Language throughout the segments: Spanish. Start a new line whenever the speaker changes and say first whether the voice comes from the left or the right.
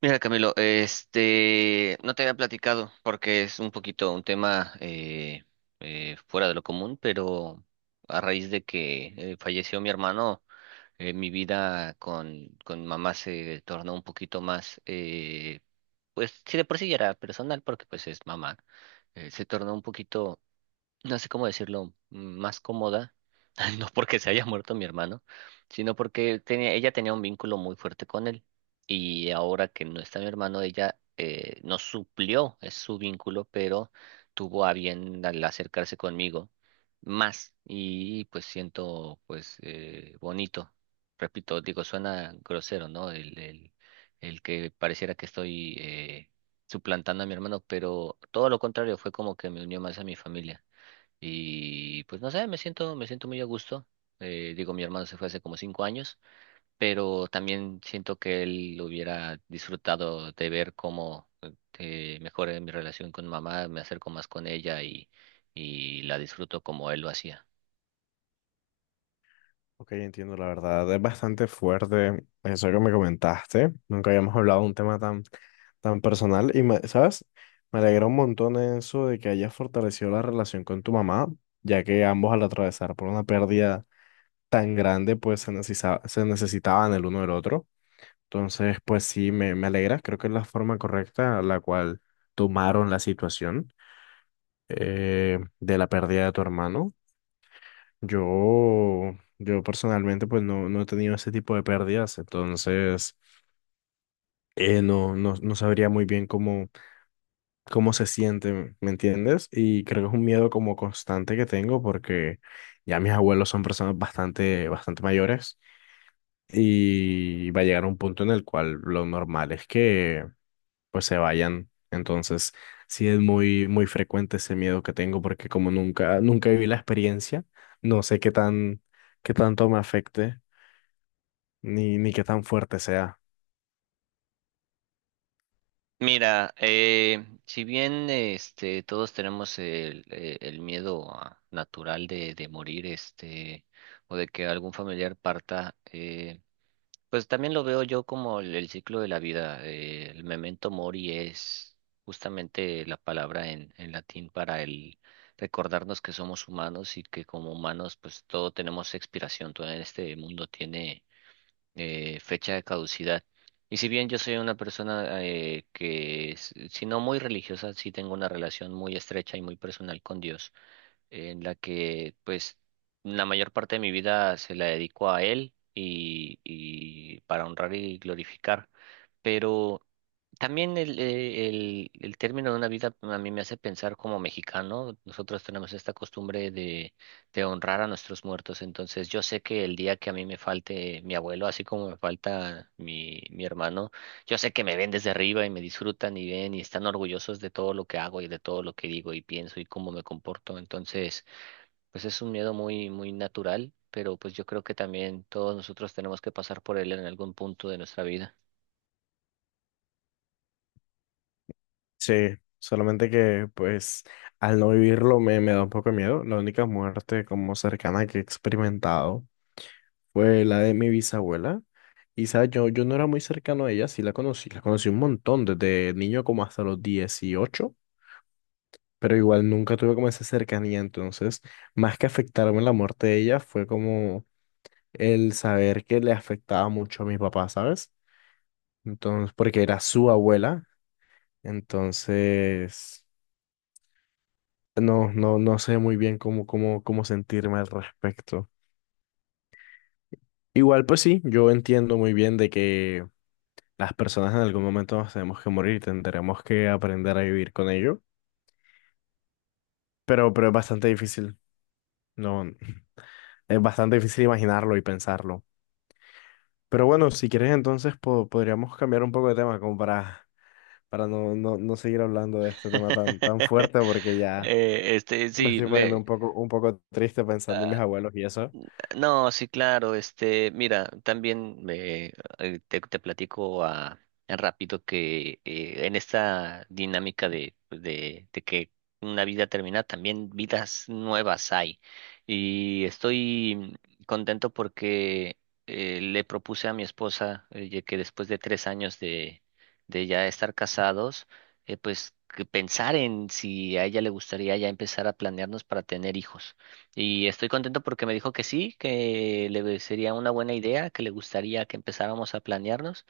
right: Mira, Camilo, no te había platicado porque es un poquito un tema fuera de lo común, pero a raíz de que falleció mi hermano, mi vida con mamá se tornó un poquito más, pues si de por sí ya era personal porque pues es mamá, se tornó un poquito no sé cómo decirlo, más cómoda, no porque se haya muerto mi hermano, sino porque ella tenía un vínculo muy fuerte con él. Y ahora que no está mi hermano, ella nos suplió es su vínculo, pero tuvo a bien al acercarse conmigo más. Y pues siento pues bonito. Repito, digo, suena grosero, ¿no? El que pareciera que estoy suplantando a mi hermano, pero todo lo contrario, fue como que me unió más a mi familia. Y pues no sé, me siento muy a gusto. Digo, mi hermano se fue hace como 5 años, pero también siento que él hubiera disfrutado de ver cómo mejoré mi relación con mamá, me acerco más con ella y la disfruto como él lo hacía.
left: Ok, entiendo, la verdad es bastante fuerte eso que me comentaste. Nunca habíamos hablado de un tema tan, tan personal y, ¿sabes? Me alegra un montón eso de que hayas fortalecido la relación con tu mamá, ya que ambos al atravesar por una pérdida tan grande, pues se necesitaba, se necesitaban el uno del otro. Entonces, pues sí, me alegra. Creo que es la forma correcta la cual tomaron la situación, de la pérdida de tu hermano. Yo personalmente pues no, no he tenido ese tipo de pérdidas, entonces no, no, no sabría muy bien cómo, cómo se siente, ¿me entiendes? Y creo que es un miedo como constante que tengo porque ya mis abuelos son personas bastante, bastante mayores y va a llegar un punto en el cual lo normal es que pues se vayan. Entonces sí es muy, muy frecuente ese miedo que tengo porque como nunca, nunca viví la experiencia, no sé qué tan, qué tanto me afecte. Ni, ni qué tan fuerte sea.
right: Mira, si bien todos tenemos el miedo natural de morir o de que algún familiar parta. Pues también lo veo yo como el ciclo de la vida. El memento mori es justamente la palabra en latín para el recordarnos que somos humanos y que como humanos pues todo tenemos expiración, todo en este mundo tiene fecha de caducidad. Y si bien yo soy una persona que, si no muy religiosa, sí tengo una relación muy estrecha y muy personal con Dios en la que pues la mayor parte de mi vida se la dedico a él y para honrar y glorificar. Pero también el término de una vida a mí me hace pensar como mexicano. Nosotros tenemos esta costumbre de honrar a nuestros muertos. Entonces yo sé que el día que a mí me falte mi abuelo, así como me falta mi hermano, yo sé que me ven desde arriba y me disfrutan y ven y están orgullosos de todo lo que hago y de todo lo que digo y pienso y cómo me comporto. Entonces, pues es un miedo muy, muy natural, pero pues yo creo que también todos nosotros tenemos que pasar por él en algún punto de nuestra vida.
left: Sí, solamente que pues al no vivirlo me da un poco de miedo. La única muerte como cercana que he experimentado fue la de mi bisabuela. Y sabes, yo no era muy cercano a ella, sí la conocí un montón, desde niño como hasta los 18, pero igual nunca tuve como esa cercanía, entonces más que afectarme la muerte de ella fue como el saber que le afectaba mucho a mi papá, ¿sabes? Entonces, porque era su abuela, entonces... No, no, no sé muy bien cómo, cómo, cómo sentirme al respecto. Igual, pues sí, yo entiendo muy bien de que las personas en algún momento nos tenemos que morir y tendremos que aprender a vivir con ello. Pero es bastante difícil. No, es bastante difícil imaginarlo y pensarlo. Pero bueno, si quieres entonces podríamos cambiar un poco de tema como para no, no, no seguir hablando de este tema tan, tan fuerte porque ya me
right: Sí,
left: estoy poniendo un poco triste pensando en mis abuelos y eso.
right: no, sí, claro, mira, también te platico rápido que en esta dinámica de que una vida termina, también vidas nuevas hay. Y estoy contento porque le propuse a mi esposa ya que después de 3 años de ya estar casados, pues que pensar en si a ella le gustaría ya empezar a planearnos para tener hijos. Y estoy contento porque me dijo que sí, que le sería una buena idea, que le gustaría que empezáramos a planearnos.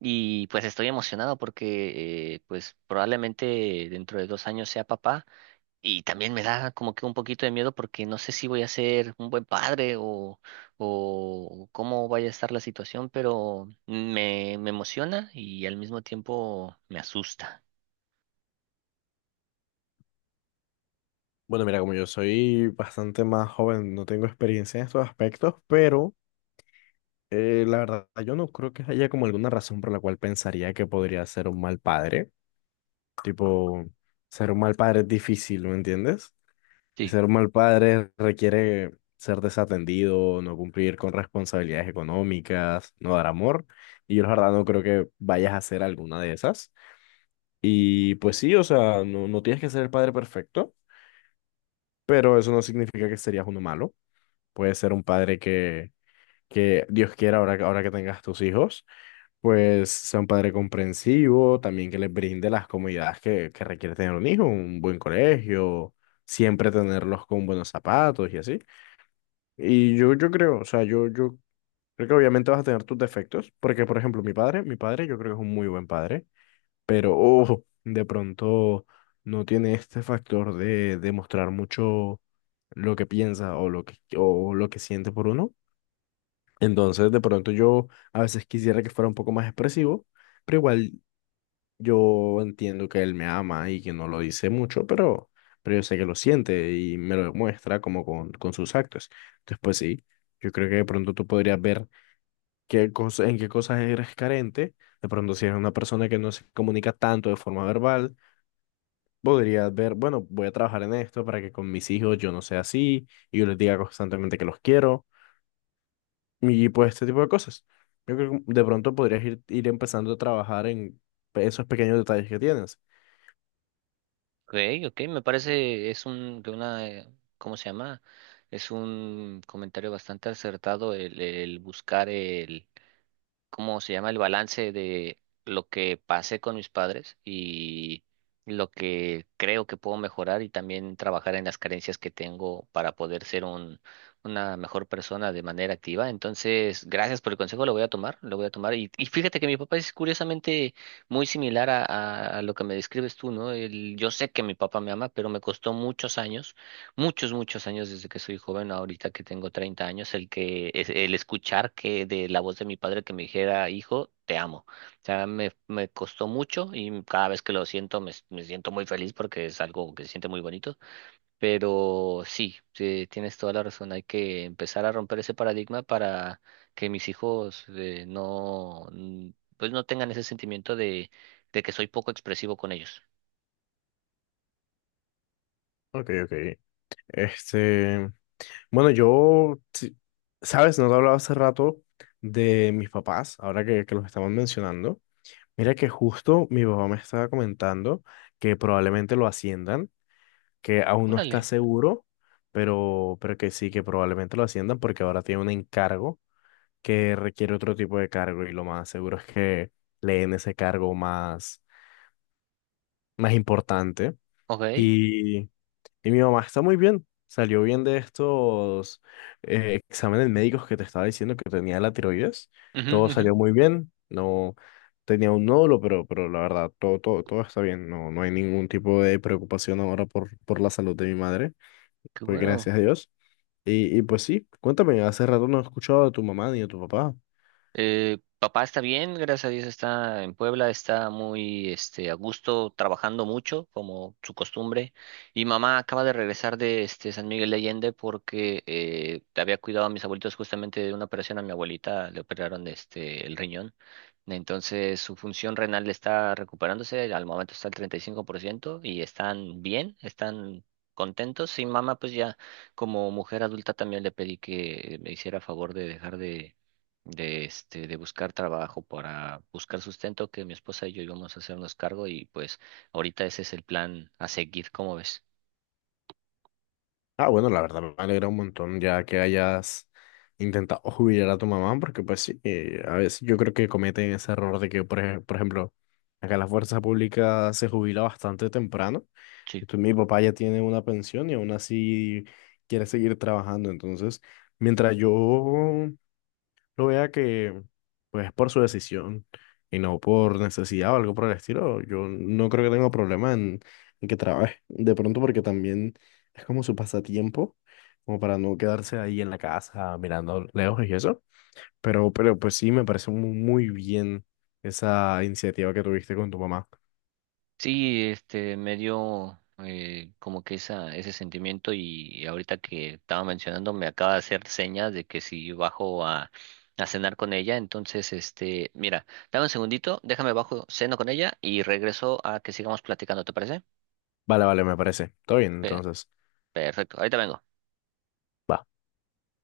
right: Y pues estoy emocionado porque pues probablemente dentro de 2 años sea papá. Y también me da como que un poquito de miedo porque no sé si voy a ser un buen padre o cómo vaya a estar la situación, pero me emociona y al mismo tiempo me asusta.
left: Bueno, mira, como yo soy bastante más joven, no tengo experiencia en estos aspectos, pero la verdad yo no creo que haya como alguna razón por la cual pensaría que podría ser un mal padre. Tipo, ser un mal padre es difícil, ¿me entiendes? Ser un mal padre requiere ser desatendido, no cumplir con responsabilidades económicas, no dar amor, y yo la verdad no creo que vayas a hacer alguna de esas. Y pues sí, o sea, no, no tienes que ser el padre perfecto, pero eso no significa que serías uno malo. Puede ser un padre que Dios quiera, ahora, ahora que tengas tus hijos, pues sea un padre comprensivo, también que les brinde las comodidades que requiere tener un hijo, un buen colegio, siempre tenerlos con buenos zapatos y así. O sea, yo creo que obviamente vas a tener tus defectos, porque por ejemplo, mi padre yo creo que es un muy buen padre, pero ojo, de pronto no tiene este factor de demostrar mucho lo que piensa o lo que siente por uno. Entonces, de pronto yo a veces quisiera que fuera un poco más expresivo, pero igual yo entiendo que él me ama y que no lo dice mucho, pero yo sé que lo siente y me lo demuestra como con sus actos. Entonces, pues sí, yo creo que de pronto tú podrías ver qué cosa, en qué cosas eres carente. De pronto, si eres una persona que no se comunica tanto de forma verbal, podrías ver, bueno, voy a trabajar en esto para que con mis hijos yo no sea así y yo les diga constantemente que los quiero. Y pues este tipo de cosas. Yo creo que de pronto podrías ir empezando a trabajar en esos pequeños detalles que tienes.
right: Ok, ok, me parece, es un, de una, ¿cómo se llama? Es un comentario bastante acertado el buscar el, ¿cómo se llama? El balance de lo que pasé con mis padres y lo que creo que puedo mejorar y también trabajar en las carencias que tengo para poder ser un, una mejor persona de manera activa. Entonces, gracias por el consejo, lo voy a tomar, lo voy a tomar. Y fíjate que mi papá es curiosamente muy similar a lo que me describes tú, ¿no? Yo sé que mi papá me ama, pero me costó muchos, muchos años desde que soy joven, ahorita que tengo 30 años, el que el escuchar que de la voz de mi padre que me dijera, hijo, te amo. O sea, me costó mucho y cada vez que lo siento me siento muy feliz porque es algo que se siente muy bonito. Pero sí, sí, tienes toda la razón, hay que empezar a romper ese paradigma para que mis hijos pues no tengan ese sentimiento de que soy poco expresivo con ellos.
left: Ok, ok. Este, bueno, sabes, no te hablaba hace rato de mis papás, ahora que los estamos mencionando. Mira que justo mi papá me estaba comentando que probablemente lo asciendan, que aún no está
right: Órale,
left: seguro, pero que sí, que probablemente lo asciendan porque ahora tiene un encargo que requiere otro tipo de cargo y lo más seguro es que le den ese cargo más, más importante.
right: ok.
left: Y, y mi mamá está muy bien, salió bien de estos exámenes médicos que te estaba diciendo que tenía la tiroides,
right: Ujú,
left: todo
right: ujú.
left: salió muy bien, no tenía un nódulo, pero la verdad, todo, todo, todo está bien, no, no hay ningún tipo de preocupación ahora por la salud de mi madre,
right: Qué
left: pues
right: bueno.
left: gracias a Dios. Y pues sí, cuéntame, hace rato no he escuchado de tu mamá ni de tu papá.
right: Papá está bien, gracias a Dios está en Puebla, está muy a gusto, trabajando mucho, como su costumbre. Y mamá acaba de regresar de San Miguel de Allende porque había cuidado a mis abuelitos justamente de una operación. A mi abuelita le operaron el riñón. Entonces su función renal está recuperándose, al momento está al 35% y 5% y están bien, están contentos. Y mamá, pues ya como mujer adulta también le pedí que me hiciera favor de dejar de buscar trabajo para buscar sustento, que mi esposa y yo íbamos a hacernos cargo y pues ahorita ese es el plan a seguir, ¿cómo ves?
left: Ah, bueno, la verdad me alegra un montón ya que hayas intentado jubilar a tu mamá, porque pues sí, a veces yo creo que cometen ese error de que, por, por ejemplo, acá la fuerza pública se jubila bastante temprano.
right: Sí.
left: Entonces mi papá ya tiene una pensión y aún así quiere seguir trabajando. Entonces, mientras yo lo vea que, pues, por su decisión y no por necesidad o algo por el estilo, yo no creo que tenga problema en que trabaje. De pronto, porque también es como su pasatiempo, como para no quedarse ahí en la casa mirando lejos y eso. Pero pues sí, me parece muy bien esa iniciativa que tuviste con tu mamá.
right: Sí, me dio como que ese sentimiento y ahorita que estaba mencionando me acaba de hacer señas de que si bajo a cenar con ella, entonces, mira, dame un segundito, déjame bajo, ceno con ella y regreso a que sigamos platicando, ¿te parece?
left: Vale, vale, me parece. Todo bien,
right: Pe-
left: entonces.
right: Perfecto, ahorita vengo.
left: Va.